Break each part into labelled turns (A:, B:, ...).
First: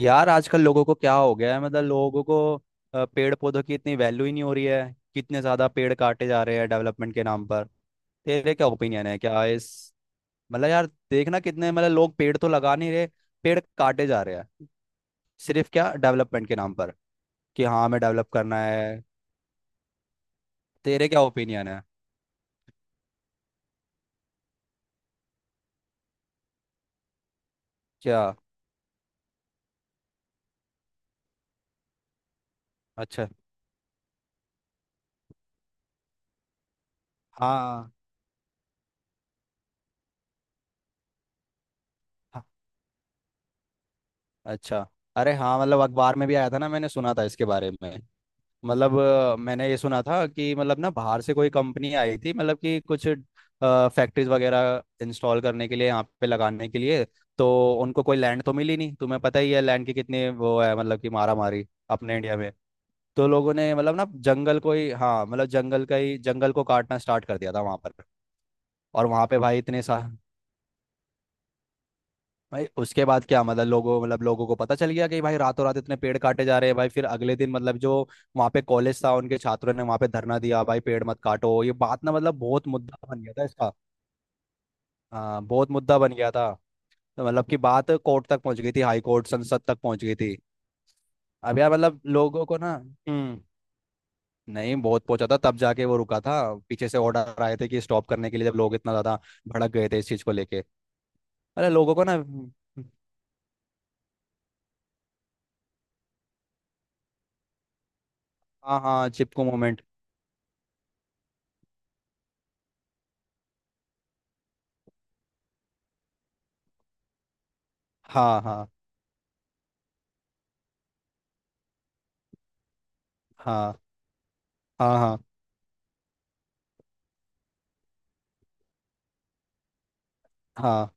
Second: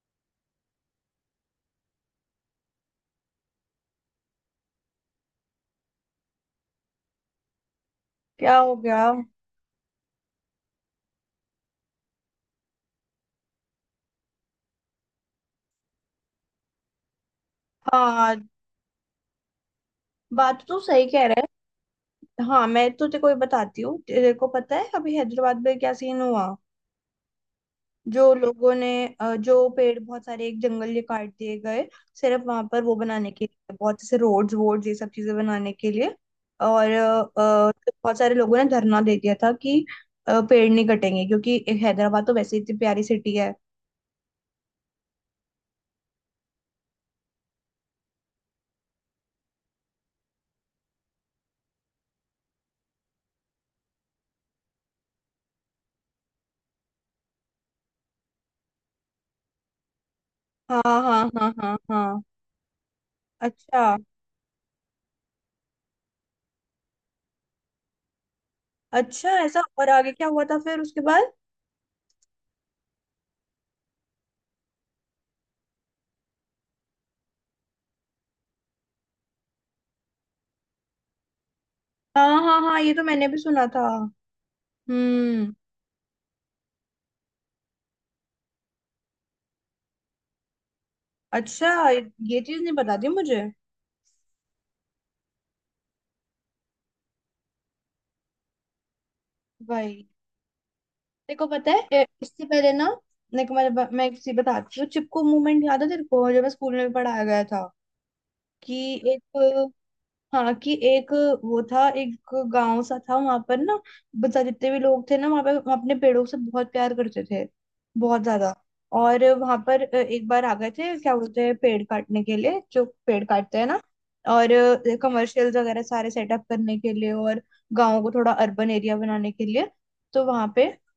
A: यार, आजकल लोगों को क्या हो गया है। मतलब लोगों को पेड़ पौधों की इतनी वैल्यू ही नहीं हो रही है। कितने ज्यादा पेड़ काटे जा रहे हैं डेवलपमेंट के नाम पर। तेरे
B: क्या
A: क्या
B: हो गया।
A: ओपिनियन है क्या इस। मतलब यार, देखना कितने, मतलब लोग पेड़ तो लगा नहीं रहे, पेड़ काटे जा रहे हैं सिर्फ क्या डेवलपमेंट के नाम पर, कि हाँ हमें डेवलप
B: हाँ,
A: करना है।
B: बात तो सही
A: तेरे क्या
B: कह रहे
A: ओपिनियन है
B: है। हाँ, मैं तो तेरे को ये बताती हूँ। तेरे को पता है अभी हैदराबाद में क्या सीन हुआ।
A: क्या?
B: जो लोगों ने जो पेड़ बहुत सारे एक जंगल ये काट दिए गए, सिर्फ वहां पर वो
A: अच्छा।
B: बनाने के लिए, बहुत से रोड्स वोड्स ये सब चीजें बनाने के लिए। और
A: हाँ,
B: बहुत सारे लोगों ने धरना दे दिया था कि पेड़ नहीं कटेंगे, क्योंकि एक हैदराबाद तो
A: हाँ,
B: वैसे ही इतनी प्यारी सिटी है।
A: अच्छा। अरे हाँ, मतलब अखबार में भी आया था ना, मैंने सुना था इसके बारे में। मतलब मैंने ये सुना था कि, मतलब ना बाहर से कोई कंपनी आई थी, मतलब कि कुछ फैक्ट्रीज वगैरह इंस्टॉल करने के लिए, यहाँ पे लगाने के लिए। तो उनको कोई लैंड तो मिली नहीं, तुम्हें पता ही है लैंड की कितनी वो है,
B: हाँ,
A: मतलब कि
B: हाँ,
A: मारा
B: हाँ,
A: मारी
B: हाँ,
A: अपने
B: हाँ।
A: इंडिया में। तो लोगों ने, मतलब
B: अच्छा।
A: ना जंगल को ही, हाँ मतलब जंगल का ही, जंगल को काटना स्टार्ट कर दिया था वहां पर। और वहां
B: अच्छा
A: पे भाई
B: ऐसा,
A: इतने
B: और
A: सा,
B: आगे क्या हुआ था फिर उसके बाद।
A: भाई उसके बाद क्या, मतलब लोगों को पता चल गया कि भाई रातों रात इतने पेड़ काटे जा रहे हैं। भाई फिर अगले दिन मतलब जो वहाँ पे कॉलेज था, उनके छात्रों ने वहाँ पे धरना दिया, भाई पेड़ मत काटो। ये बात ना,
B: हाँ,
A: मतलब
B: हाँ,
A: बहुत
B: हाँ, ये
A: मुद्दा
B: तो
A: बन
B: मैंने
A: गया
B: भी
A: था
B: सुना
A: इसका।
B: था।
A: हाँ,
B: हम्म।
A: बहुत मुद्दा बन गया था। तो मतलब कि बात कोर्ट तक पहुंच गई थी, हाई कोर्ट, संसद तक पहुंच गई थी। अब
B: अच्छा,
A: यार, मतलब
B: ये
A: लोगों को
B: चीज नहीं
A: ना,
B: बता दी मुझे।
A: नहीं, बहुत पहुंचा था, तब जाके वो रुका था। पीछे से ऑर्डर आए थे कि स्टॉप करने के लिए, जब लोग इतना ज्यादा भड़क गए थे
B: वही,
A: इस चीज को लेके।
B: तेरे को
A: अरे
B: पता है
A: लोगों को ना,
B: इससे पहले ना मेरे को, मैं एक चीज बताती हूँ। चिपको मूवमेंट याद है तेरे को, जो मैं स्कूल में भी पढ़ाया गया था, कि
A: हाँ, हाँ, चिपको
B: एक,
A: मोमेंट।
B: हाँ कि एक, वो था एक गांव सा था वहां पर ना। बता, जितने भी लोग थे ना वहां पर, वो अपने पेड़ों से बहुत प्यार करते थे, बहुत
A: हाँ,
B: ज्यादा।
A: हाँ,
B: और वहां पर एक बार आ गए थे, क्या बोलते हैं, पेड़ काटने के लिए, जो पेड़ काटते हैं
A: हाँ,
B: ना। और
A: हाँ, हाँ,
B: कमर्शियल्स वगैरह सारे सेटअप करने के लिए, और गाँव को थोड़ा अर्बन एरिया बनाने के लिए। तो वहां पे,
A: हाँ,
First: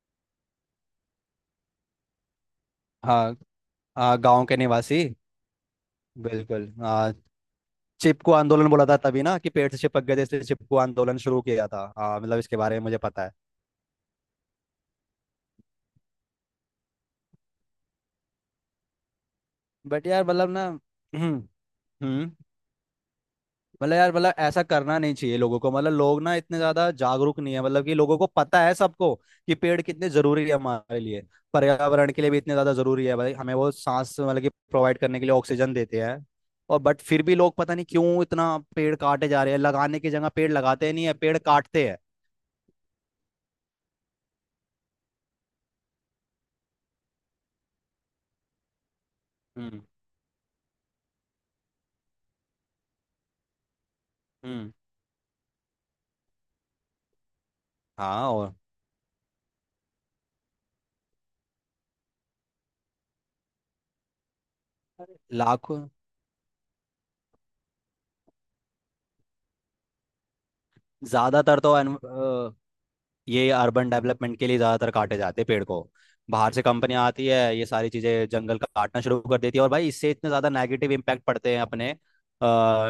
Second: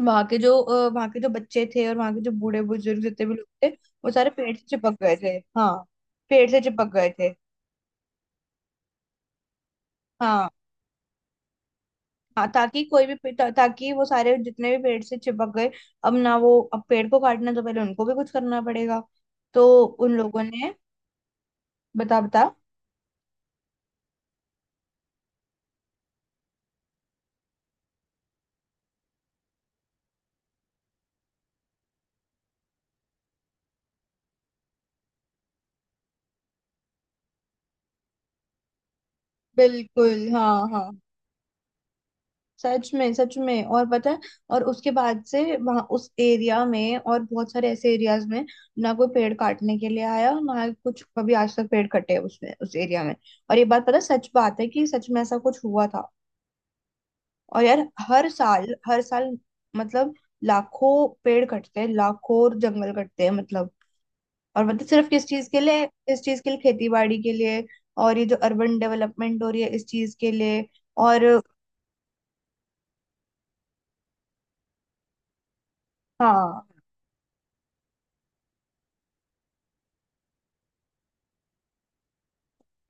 B: वहां के जो वहां के जो बच्चे थे और वहां के जो बूढ़े बुजुर्ग जितने भी
A: हाँ,
B: लोग थे, वो
A: हाँ,
B: सारे
A: गाँव
B: पेड़
A: के
B: से चिपक
A: निवासी,
B: गए थे। हाँ, पेड़ से
A: बिल्कुल
B: चिपक गए
A: हाँ।
B: थे।
A: चिपकू आंदोलन बोला था तभी ना, कि पेड़ से चिपक गए थे इसलिए
B: हाँ,
A: चिपकू आंदोलन शुरू किया था, हाँ मतलब
B: हाँ,
A: इसके बारे
B: ताकि
A: में मुझे
B: कोई भी
A: पता है।
B: ताकि वो सारे जितने भी पेड़ से चिपक गए, अब ना, वो अब पेड़ को काटना, तो पहले उनको भी कुछ करना पड़ेगा। तो
A: बट
B: उन
A: यार,
B: लोगों
A: मतलब ना,
B: ने।
A: हम्म
B: बता बता।
A: मतलब यार, मतलब ऐसा करना नहीं चाहिए लोगों को। मतलब लोग ना इतने ज्यादा जागरूक नहीं है, मतलब कि लोगों को पता है, सबको कि पेड़ कितने जरूरी है हमारे लिए। पर्यावरण के लिए भी इतने ज्यादा जरूरी है भाई, हमें वो सांस मतलब कि प्रोवाइड करने के लिए ऑक्सीजन देते हैं। और बट फिर भी लोग पता नहीं क्यों इतना पेड़ काटे जा रहे हैं, लगाने की
B: बिल्कुल।
A: जगह पेड़
B: हाँ, हाँ,
A: लगाते नहीं है, पेड़ काटते हैं।
B: सच में, सच में, और पता है और उसके बाद से वहां उस एरिया में और बहुत सारे ऐसे एरियाज में ना कोई पेड़ काटने
A: हम्म,
B: के लिए आया, ना ही कुछ कभी आज तक पेड़ कटे उसमें उस एरिया में। और ये बात पता है, सच बात है,
A: हम्म।
B: कि सच में ऐसा कुछ हुआ था। और यार, हर
A: हाँ। और
B: साल, हर साल, मतलब लाखों पेड़ कटते हैं, लाखों, और जंगल कटते हैं मतलब। और मतलब, सिर्फ किस चीज के
A: लाखों।
B: लिए, इस चीज के लिए, खेती बाड़ी के लिए, और ये जो अर्बन डेवलपमेंट हो रही है इस चीज के लिए। और
A: ज्यादातर तो, ये अर्बन डेवलपमेंट के लिए ज़्यादातर काटे जाते हैं पेड़ को। बाहर से
B: हाँ,
A: कंपनियां आती है, ये सारी चीज़ें, जंगल काटना शुरू कर देती है, और भाई इससे इतने ज़्यादा नेगेटिव इम्पैक्ट पड़ते हैं अपने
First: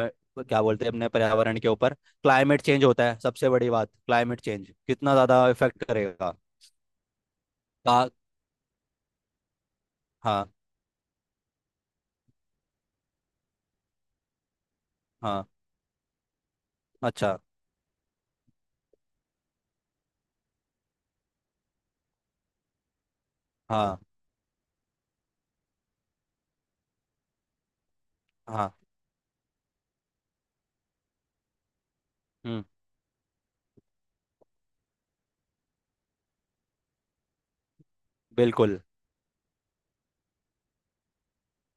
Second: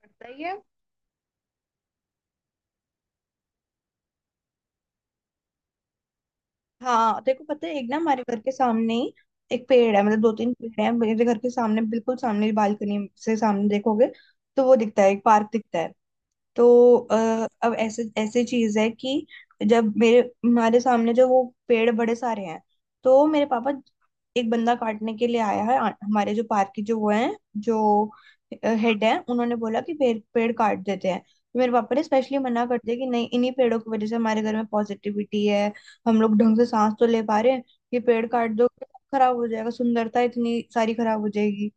B: पता ही है।
A: क्या बोलते हैं, अपने पर्यावरण के ऊपर। क्लाइमेट चेंज होता है, सबसे बड़ी बात, क्लाइमेट चेंज कितना ज़्यादा इफेक्ट करेगा।
B: हाँ देखो, पता है, एक ना
A: का-
B: हमारे घर के सामने ही एक पेड़ है, मतलब दो
A: हाँ,
B: तीन पेड़ है मेरे घर के सामने, बिल्कुल सामने। बालकनी से सामने देखोगे तो वो दिखता है, एक
A: हाँ,
B: पार्क दिखता है। तो
A: अच्छा,
B: अब ऐसे, ऐसी चीज है कि जब मेरे, हमारे सामने जो वो पेड़ बड़े सारे हैं, तो मेरे पापा,
A: हाँ,
B: एक बंदा काटने के लिए आया है, हमारे जो पार्क के जो वो हैं, जो
A: हाँ,
B: हेड है, उन्होंने बोला कि पेड़ पेड़ काट देते हैं। तो मेरे पापा ने स्पेशली
A: हम्म,
B: मना कर दिया कि नहीं, इन्हीं पेड़ों की वजह से हमारे घर में पॉजिटिविटी है। हम लोग ढंग से सांस तो ले पा रहे हैं। ये पेड़ काट दो,
A: बिल्कुल।
B: खराब हो जाएगा, सुंदरता इतनी सारी खराब हो जाएगी।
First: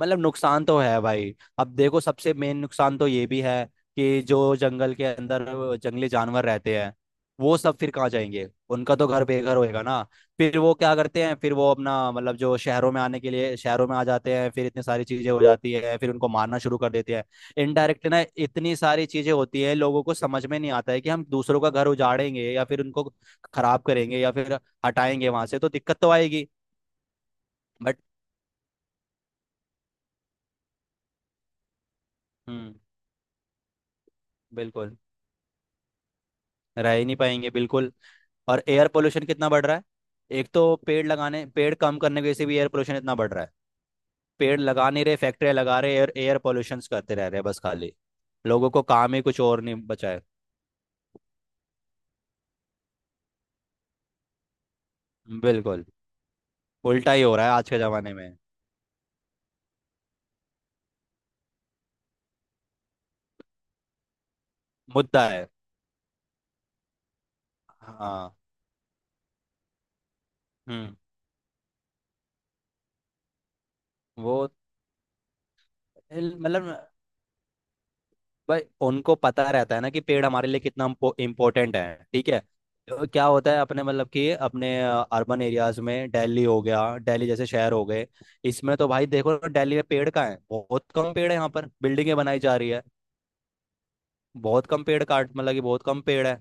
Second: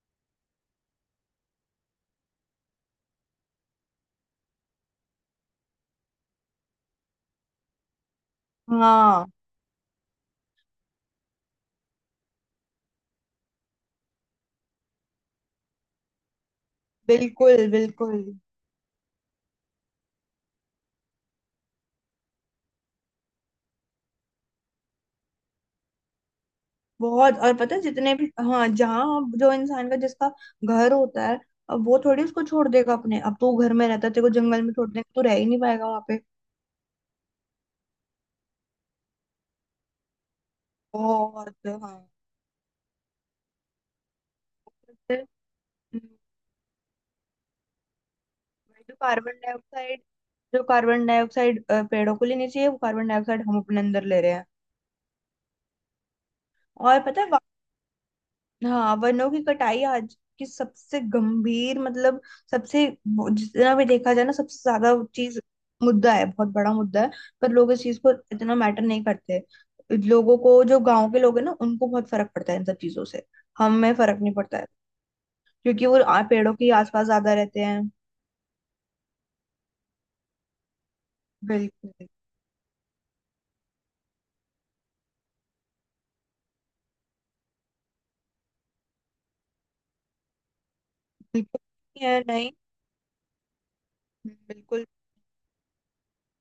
A: मतलब नुकसान तो है भाई। अब देखो, सबसे मेन नुकसान तो ये भी है कि जो जंगल के अंदर जंगली जानवर रहते हैं, वो सब फिर कहाँ जाएंगे? उनका तो घर
B: हाँ,
A: बेघर होएगा ना। फिर वो क्या करते हैं, फिर वो अपना मतलब जो शहरों में आने के लिए, शहरों में आ जाते हैं, फिर इतनी सारी चीजें हो जाती है, फिर उनको मारना शुरू कर देते हैं।
B: बिल्कुल,
A: इनडायरेक्ट
B: बिल्कुल।
A: ना इतनी सारी चीजें होती है, लोगों को समझ में नहीं आता है कि हम दूसरों का घर उजाड़ेंगे, या फिर उनको खराब करेंगे, या फिर हटाएंगे वहां से, तो दिक्कत तो आएगी।
B: बहुत, और पता है
A: बट।
B: जितने भी, हाँ, जहाँ जो इंसान का, जिसका घर होता है, अब वो थोड़ी उसको छोड़
A: हम्म।
B: देगा। अपने अब तो घर में रहता है, तेरे को जंगल में छोड़
A: बिल्कुल।
B: देगा, तू रह ही नहीं पाएगा वहां पे।
A: रह ही नहीं पाएंगे, बिल्कुल। और एयर पोल्यूशन कितना बढ़ रहा है। एक तो पेड़ लगाने,
B: बहुत।
A: पेड़ कम
B: हाँ
A: करने की वजह से भी एयर पोल्यूशन इतना बढ़ रहा है। पेड़ लगा नहीं रहे,
B: फिर,
A: फैक्ट्रियां लगा रहे,
B: हम्म,
A: और एयर पोल्यूशन करते रह रहे हैं, बस खाली। लोगों को
B: जो
A: काम ही
B: कार्बन
A: कुछ और नहीं
B: डाइऑक्साइड
A: बचा है।
B: जो कार्बन डाइऑक्साइड पेड़ों को लेनी चाहिए, वो कार्बन डाइऑक्साइड हम अपने अंदर ले रहे हैं।
A: बिल्कुल
B: और
A: उल्टा
B: पता
A: ही
B: है,
A: हो रहा है आज के जमाने में।
B: हाँ, वनों की कटाई आज की सबसे गंभीर, मतलब सबसे, वो जितना भी देखा जाए ना, सबसे ज्यादा
A: मुद्दा
B: चीज,
A: है।
B: मुद्दा है, बहुत बड़ा मुद्दा है। पर लोग इस चीज को
A: हाँ।
B: इतना मैटर नहीं करते। लोगों को, जो
A: हम्म।
B: गांव के लोग हैं ना, उनको बहुत फर्क पड़ता है इन सब चीजों से। हमें फर्क नहीं
A: वो
B: पड़ता है, क्योंकि वो पेड़ों के
A: मतलब
B: आसपास ज्यादा रहते हैं।
A: भाई, उनको पता रहता है ना कि पेड़ हमारे लिए कितना इम्पोर्टेंट है,
B: बिल्कुल,
A: ठीक है। तो क्या होता है, अपने मतलब कि अपने अर्बन एरियाज में, दिल्ली हो गया, दिल्ली जैसे शहर हो गए। इसमें तो भाई देखो ना, दिल्ली में पेड़ कहाँ है, बहुत कम पेड़ है, यहाँ पर
B: बिल्कुल।
A: बिल्डिंगें
B: है
A: बनाई
B: नहीं।
A: जा रही है। बहुत कम
B: बिल्कुल।
A: पेड़ काट मतलब कि बहुत कम पेड़ है।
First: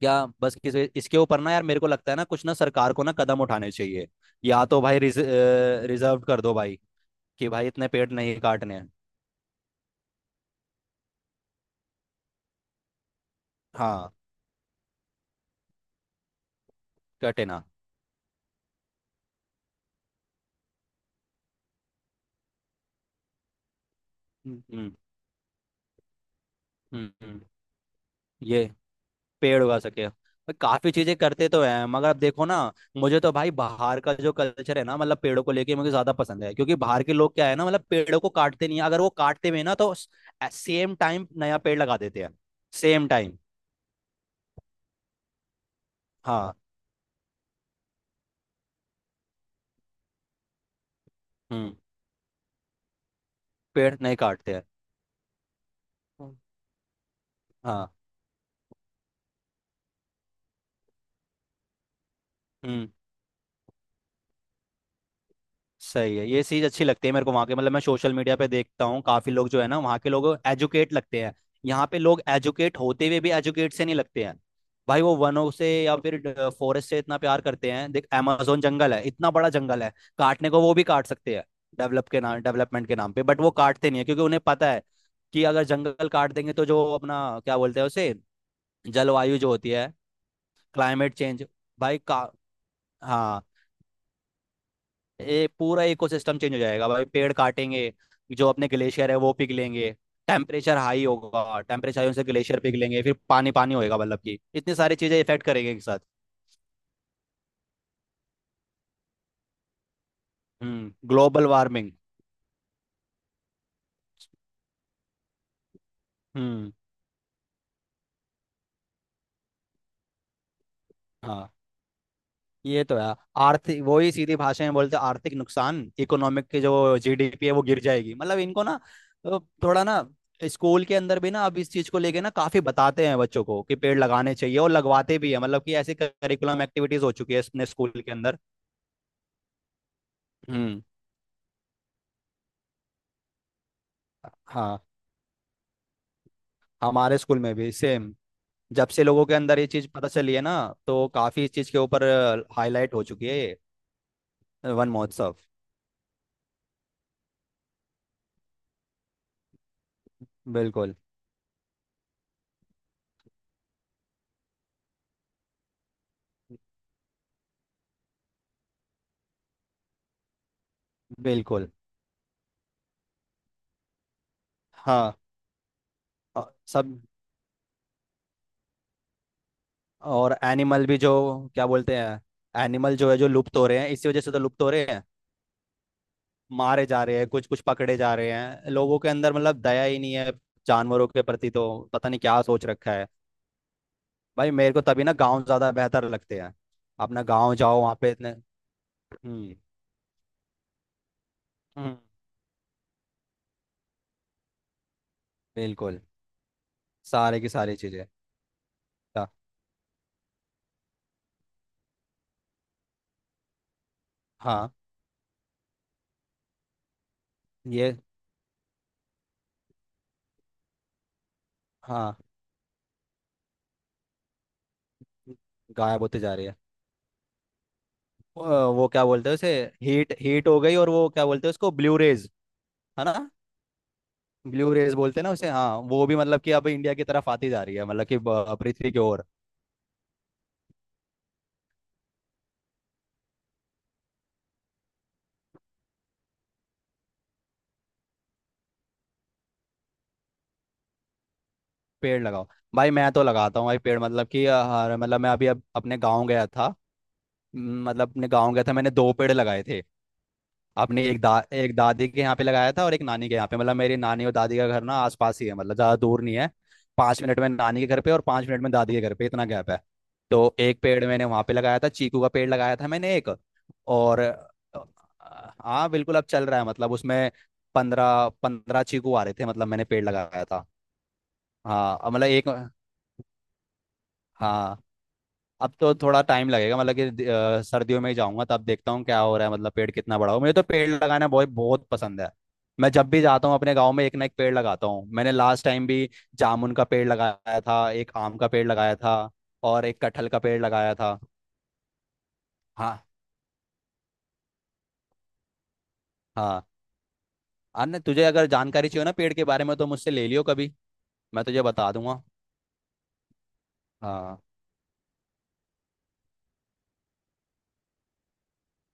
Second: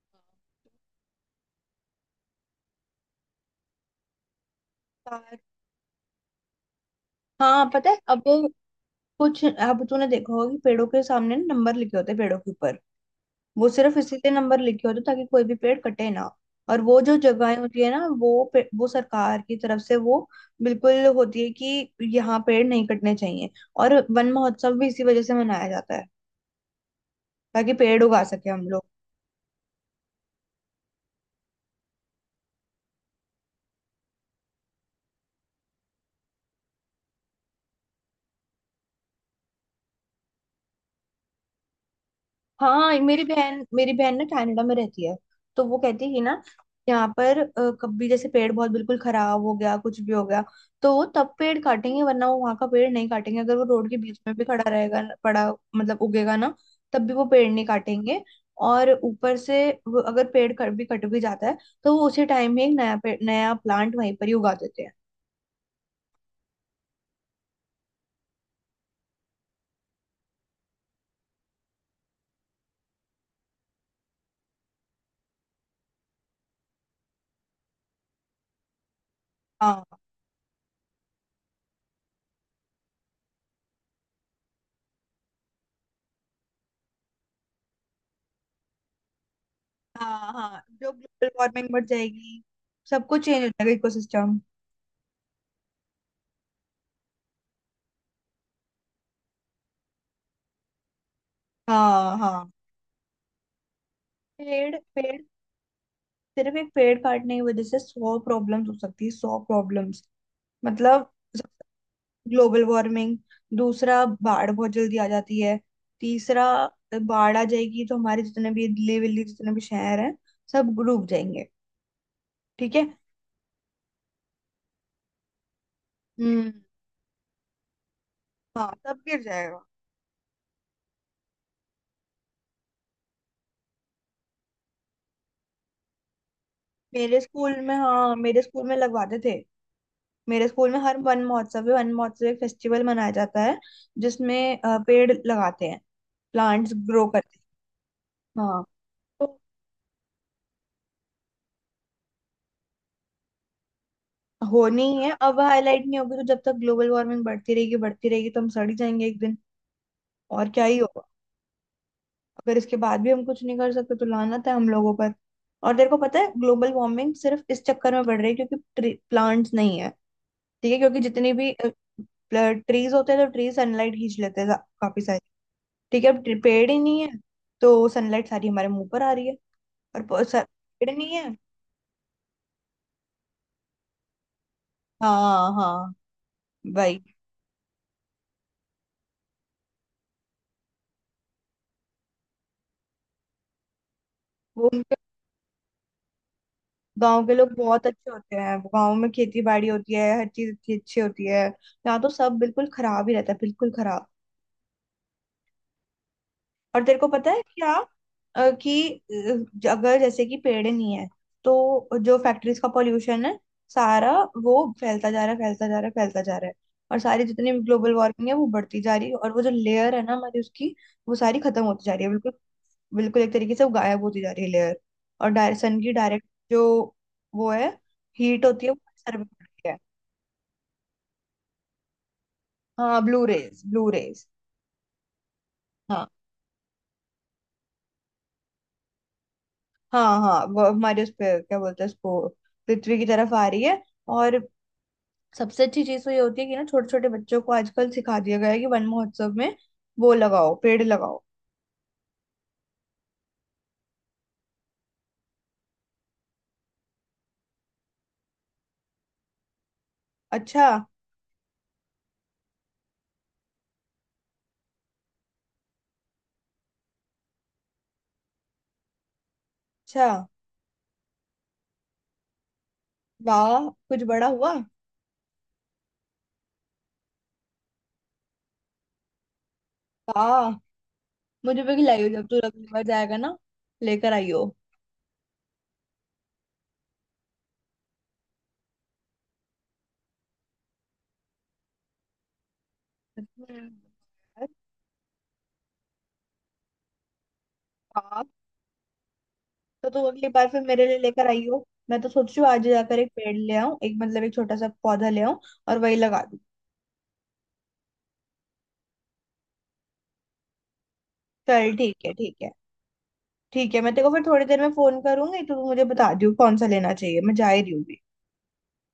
A: क्या बस किसी इसके ऊपर ना यार, मेरे को लगता है ना, कुछ ना सरकार को ना कदम उठाने चाहिए। या तो भाई
B: तार-
A: रिजर्व कर दो भाई, कि
B: हाँ,
A: भाई इतने
B: पता है
A: पेड़
B: अब,
A: नहीं काटने हैं।
B: कुछ, अब तूने देखा होगा कि पेड़ों के सामने ना नंबर लिखे होते हैं, पेड़ों के ऊपर। वो सिर्फ
A: हाँ,
B: इसीलिए नंबर लिखे होते हैं ताकि कोई भी पेड़ कटे ना। और वो जो
A: कटे
B: जगहें
A: ना,
B: होती है ना, वो वो सरकार की तरफ से वो बिल्कुल होती है कि यहाँ पेड़ नहीं कटने चाहिए। और वन
A: हम्म,
B: महोत्सव भी
A: हम्म,
B: इसी वजह से मनाया जाता है,
A: हम्म।
B: ताकि पेड़ उगा सके हम
A: ये
B: लोग।
A: पेड़ उगा सके, और काफी चीजें करते तो हैं, मगर अब देखो ना। मुझे तो भाई बाहर का जो कल्चर है ना, मतलब पेड़ों को लेके मुझे ज्यादा पसंद है, क्योंकि बाहर के लोग क्या है ना, मतलब पेड़ों को काटते नहीं है, अगर वो काटते भी हैं ना, तो सेम टाइम नया पेड़ लगा देते हैं।
B: हाँ,
A: सेम
B: मेरी
A: टाइम।
B: बहन मेरी बहन ना कनाडा में रहती है। तो वो कहती है कि ना,
A: हाँ,
B: यहाँ पर कभी जैसे पेड़ बहुत बिल्कुल खराब हो गया, कुछ भी हो गया, तो वो तब पेड़
A: हम्म,
B: काटेंगे, वरना वो वहां का पेड़ नहीं काटेंगे। अगर वो रोड
A: पेड़
B: के
A: नहीं
B: बीच में भी
A: काटते हैं,
B: खड़ा रहेगा पड़ा, मतलब
A: हम्म।
B: उगेगा ना, तब भी वो पेड़ नहीं
A: हाँ,
B: काटेंगे। और ऊपर से वो, अगर पेड़ कट भी जाता है, तो वो उसी टाइम में एक
A: हम्म,
B: नया पेड़, नया प्लांट वहीं पर ही उगा देते हैं।
A: सही है। ये चीज अच्छी लगती है मेरे को वहाँ के, मतलब मैं सोशल मीडिया पे देखता हूँ, काफी लोग जो है ना वहाँ के, लोग एजुकेट लगते हैं। यहाँ पे लोग एजुकेट होते हुए भी एजुकेट से नहीं लगते हैं। भाई वो वनों से या फिर फॉरेस्ट से इतना प्यार करते हैं। देख amazon जंगल है, इतना बड़ा जंगल
B: हाँ,
A: है, काटने को वो भी काट सकते हैं डेवलपमेंट के नाम पे, बट वो काटते नहीं है, क्योंकि उन्हें पता है कि अगर जंगल काट देंगे तो जो अपना क्या बोलते हैं उसे, जलवायु जो होती है।
B: हाँ, हाँ, जो
A: क्लाइमेट
B: ग्लोबल
A: चेंज
B: वार्मिंग बढ़
A: भाई का
B: जाएगी, सब कुछ चेंज
A: हाँ,
B: हो जाएगा, इकोसिस्टम।
A: ये पूरा इकोसिस्टम चेंज हो जाएगा भाई, पेड़ काटेंगे, जो अपने ग्लेशियर है वो पिघलेंगे। टेम्परेचर हाई होगा, टेम्परेचर हाई होने
B: हाँ,
A: से
B: हाँ,
A: ग्लेशियर पिघलेंगे, फिर पानी पानी होएगा, मतलब कि इतनी
B: पेड़
A: सारी
B: पेड़
A: चीजें इफेक्ट करेंगे एक साथ।
B: सिर्फ एक पेड़ काटने की वजह से 100 प्रॉब्लम्स हो सकती है, 100 प्रॉब्लम्स।
A: हम्म।
B: मतलब,
A: ग्लोबल वार्मिंग।
B: Global warming. दूसरा, बाढ़ बहुत जल्दी आ जाती है। तीसरा,
A: हम्म।
B: बाढ़ आ जाएगी, तो हमारे जितने भी दिल्ली विल्ली, जितने भी शहर हैं, सब डूब जाएंगे।
A: हाँ,
B: ठीक
A: ये
B: है।
A: तो है। आर्थिक, वही सीधी भाषा में बोलते हैं, आर्थिक नुकसान, इकोनॉमिक
B: हम्म।
A: की, जो जीडीपी है वो गिर जाएगी, मतलब इनको
B: हाँ,
A: ना।
B: सब गिर
A: अ,
B: जाएगा।
A: थोड़ा ना, स्कूल के अंदर भी ना, अब इस चीज को लेके ना काफी बताते हैं बच्चों को कि पेड़ लगाने चाहिए, और लगवाते भी है, मतलब कि ऐसी करिकुलम एक्टिविटीज हो
B: मेरे
A: चुकी है
B: स्कूल
A: अपने
B: में,
A: स्कूल के
B: हाँ,
A: अंदर।
B: मेरे स्कूल में लगवाते थे। मेरे स्कूल में
A: हम्म।
B: हर वन महोत्सव है, वन महोत्सव एक फेस्टिवल मनाया जाता है, जिसमें
A: हाँ।
B: पेड़ लगाते हैं, प्लांट्स ग्रो
A: हमारे
B: करते
A: स्कूल में भी सेम,
B: हैं। हाँ,
A: जब से लोगों के अंदर ये चीज पता चली है ना, तो काफी इस चीज के ऊपर हाईलाइट हो चुकी है ये।
B: होनी
A: वन
B: ही है।
A: महोत्सव।
B: अब हाईलाइट नहीं होगी तो, जब तक ग्लोबल वार्मिंग बढ़ती रहेगी, बढ़ती रहेगी, तो हम सड़ ही जाएंगे एक दिन। और क्या ही
A: बिल्कुल,
B: होगा। अगर इसके बाद भी हम कुछ नहीं कर सकते तो लानत है हम लोगों पर। और तेरे को पता है, ग्लोबल वार्मिंग सिर्फ इस चक्कर में बढ़ रही है क्योंकि प्लांट्स नहीं है। ठीक है, क्योंकि जितने भी
A: बिल्कुल।
B: ट्रीज होते हैं, तो ट्रीज सनलाइट खींच लेते हैं काफी
A: हाँ।
B: सारी। ठीक है, अब
A: अ,
B: पेड़ ही नहीं
A: सब।
B: है, तो सनलाइट सारी हमारे मुंह पर आ रही है। और
A: और एनिमल
B: पेड़
A: भी जो
B: नहीं है।
A: क्या बोलते हैं, एनिमल जो है, जो लुप्त हो रहे हैं, इसी वजह से तो लुप्त हो रहे हैं।
B: हाँ, हाँ,
A: मारे
B: भाई।
A: जा रहे हैं, कुछ कुछ पकड़े जा रहे हैं, लोगों के अंदर मतलब दया ही नहीं है जानवरों के प्रति, तो पता नहीं क्या सोच रखा है। भाई
B: वो
A: मेरे को तभी ना गांव ज्यादा बेहतर लगते हैं, अपना
B: गांव के लोग
A: गांव जाओ
B: बहुत
A: वहाँ
B: अच्छे
A: पे इतने,
B: होते हैं, गांव में खेती
A: हम्म,
B: बाड़ी होती है, हर चीज अच्छी अच्छी होती है।
A: हम्म,
B: यहाँ तो सब बिल्कुल खराब ही रहता है, बिल्कुल खराब।
A: बिल्कुल।
B: और तेरे को पता
A: सारे
B: है
A: की
B: क्या,
A: सारी चीजें।
B: कि
A: ता-
B: अगर जैसे कि पेड़ नहीं है, तो जो फैक्ट्रीज का पॉल्यूशन है सारा, वो
A: हाँ।
B: फैलता जा रहा है, फैलता जा रहा है, फैलता जा रहा है। और सारी जितनी भी ग्लोबल
A: ये।
B: वार्मिंग है वो बढ़ती जा रही है। और वो जो लेयर है ना हमारी, उसकी, वो सारी खत्म होती जा रही है
A: हाँ।
B: बिल्कुल। बिल्कुल एक तरीके से वो गायब होती जा रही है, लेयर। और सन की
A: गायब होते
B: डायरेक्ट
A: जा रही है।
B: जो वो है,
A: अ,
B: हीट होती है, वो
A: वो क्या
B: सर पे
A: बोलते हैं उसे,
B: पड़ती है।
A: हीट, हीट हो गई, और वो क्या बोलते हैं उसको, ब्लू रेज,
B: हाँ,
A: है ना?
B: Blue rays, blue rays.
A: Blue rays बोलते हैं ना उसे, हाँ वो
B: हाँ,
A: भी, मतलब कि अब इंडिया की तरफ आती जा रही है, मतलब कि पृथ्वी की ओर।
B: हाँ, हाँ, वो हमारे उस पे क्या बोलते हैं उसको, पृथ्वी की तरफ आ रही है। और सबसे अच्छी चीज तो ये होती है कि ना, छोटे छोटे बच्चों को आजकल सिखा दिया गया है कि वन महोत्सव में वो लगाओ, पेड़ लगाओ।
A: पेड़ लगाओ। भाई मैं तो लगाता हूँ भाई पेड़, मतलब कि मतलब मैं अभी अब अपने गाँव गया था, मतलब अपने गाँव गया था, मैंने दो पेड़ लगाए थे।
B: अच्छा।
A: अपनी एक दादी के यहाँ पे लगाया था, और एक नानी के यहाँ पे। मतलब मेरी नानी और दादी का घर ना आसपास ही है, मतलब ज़्यादा दूर नहीं है। 5 मिनट में नानी के घर पे, और 5 मिनट में दादी के घर पे, इतना गैप है।
B: अच्छा,
A: तो एक पेड़ मैंने वहाँ पे लगाया था, चीकू का पेड़ लगाया था मैंने, एक।
B: वाह, कुछ
A: और
B: बड़ा हुआ।
A: हाँ बिल्कुल, अब चल रहा है, मतलब उसमें 15-15 चीकू आ रहे थे, मतलब मैंने पेड़ लगाया
B: वाह,
A: था।
B: मुझे भी खिलाइयो
A: हाँ मतलब
B: जब तू
A: एक।
B: अगली बार जाएगा ना, लेकर आइयो।
A: हाँ, अब तो थोड़ा टाइम लगेगा, मतलब कि सर्दियों में ही जाऊंगा, तब देखता हूँ क्या हो रहा है, मतलब पेड़ कितना बड़ा हो। मुझे तो पेड़ लगाना बहुत बहुत पसंद है। मैं जब भी जाता हूँ
B: हम्म।
A: अपने गांव में, एक ना एक पेड़ लगाता हूँ, मैंने लास्ट टाइम भी जामुन का पेड़ लगाया था, एक
B: वाह,
A: आम का पेड़ लगाया था, और
B: तो तू
A: एक कटहल
B: अगली
A: का
B: बार
A: पेड़
B: फिर मेरे
A: लगाया
B: लिए
A: था।
B: लेकर आई हो। मैं तो सोच रही हूँ आज ही जाकर
A: हाँ,
B: एक पेड़ ले आऊं, एक मतलब एक छोटा सा पौधा ले आऊं, और वही लगा दूं।
A: हाँ। अन्य तुझे अगर जानकारी चाहिए ना पेड़ के बारे में तो मुझसे ले लियो कभी, मैं तुझे
B: चल
A: बता
B: ठीक है,
A: दूंगा।
B: ठीक है। ठीक है, मैं तेरे को फिर
A: हाँ,
B: थोड़ी देर में फोन करूंगी, तो तू मुझे बता दियो कौन सा लेना चाहिए, मैं जा ही रही हूँ भी।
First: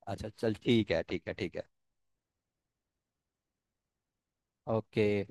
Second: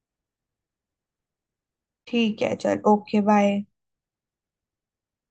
A: अच्छा, चल ठीक है, ठीक है, ठीक है,
B: ठीक है, चल, ओके बाय।
A: ओके।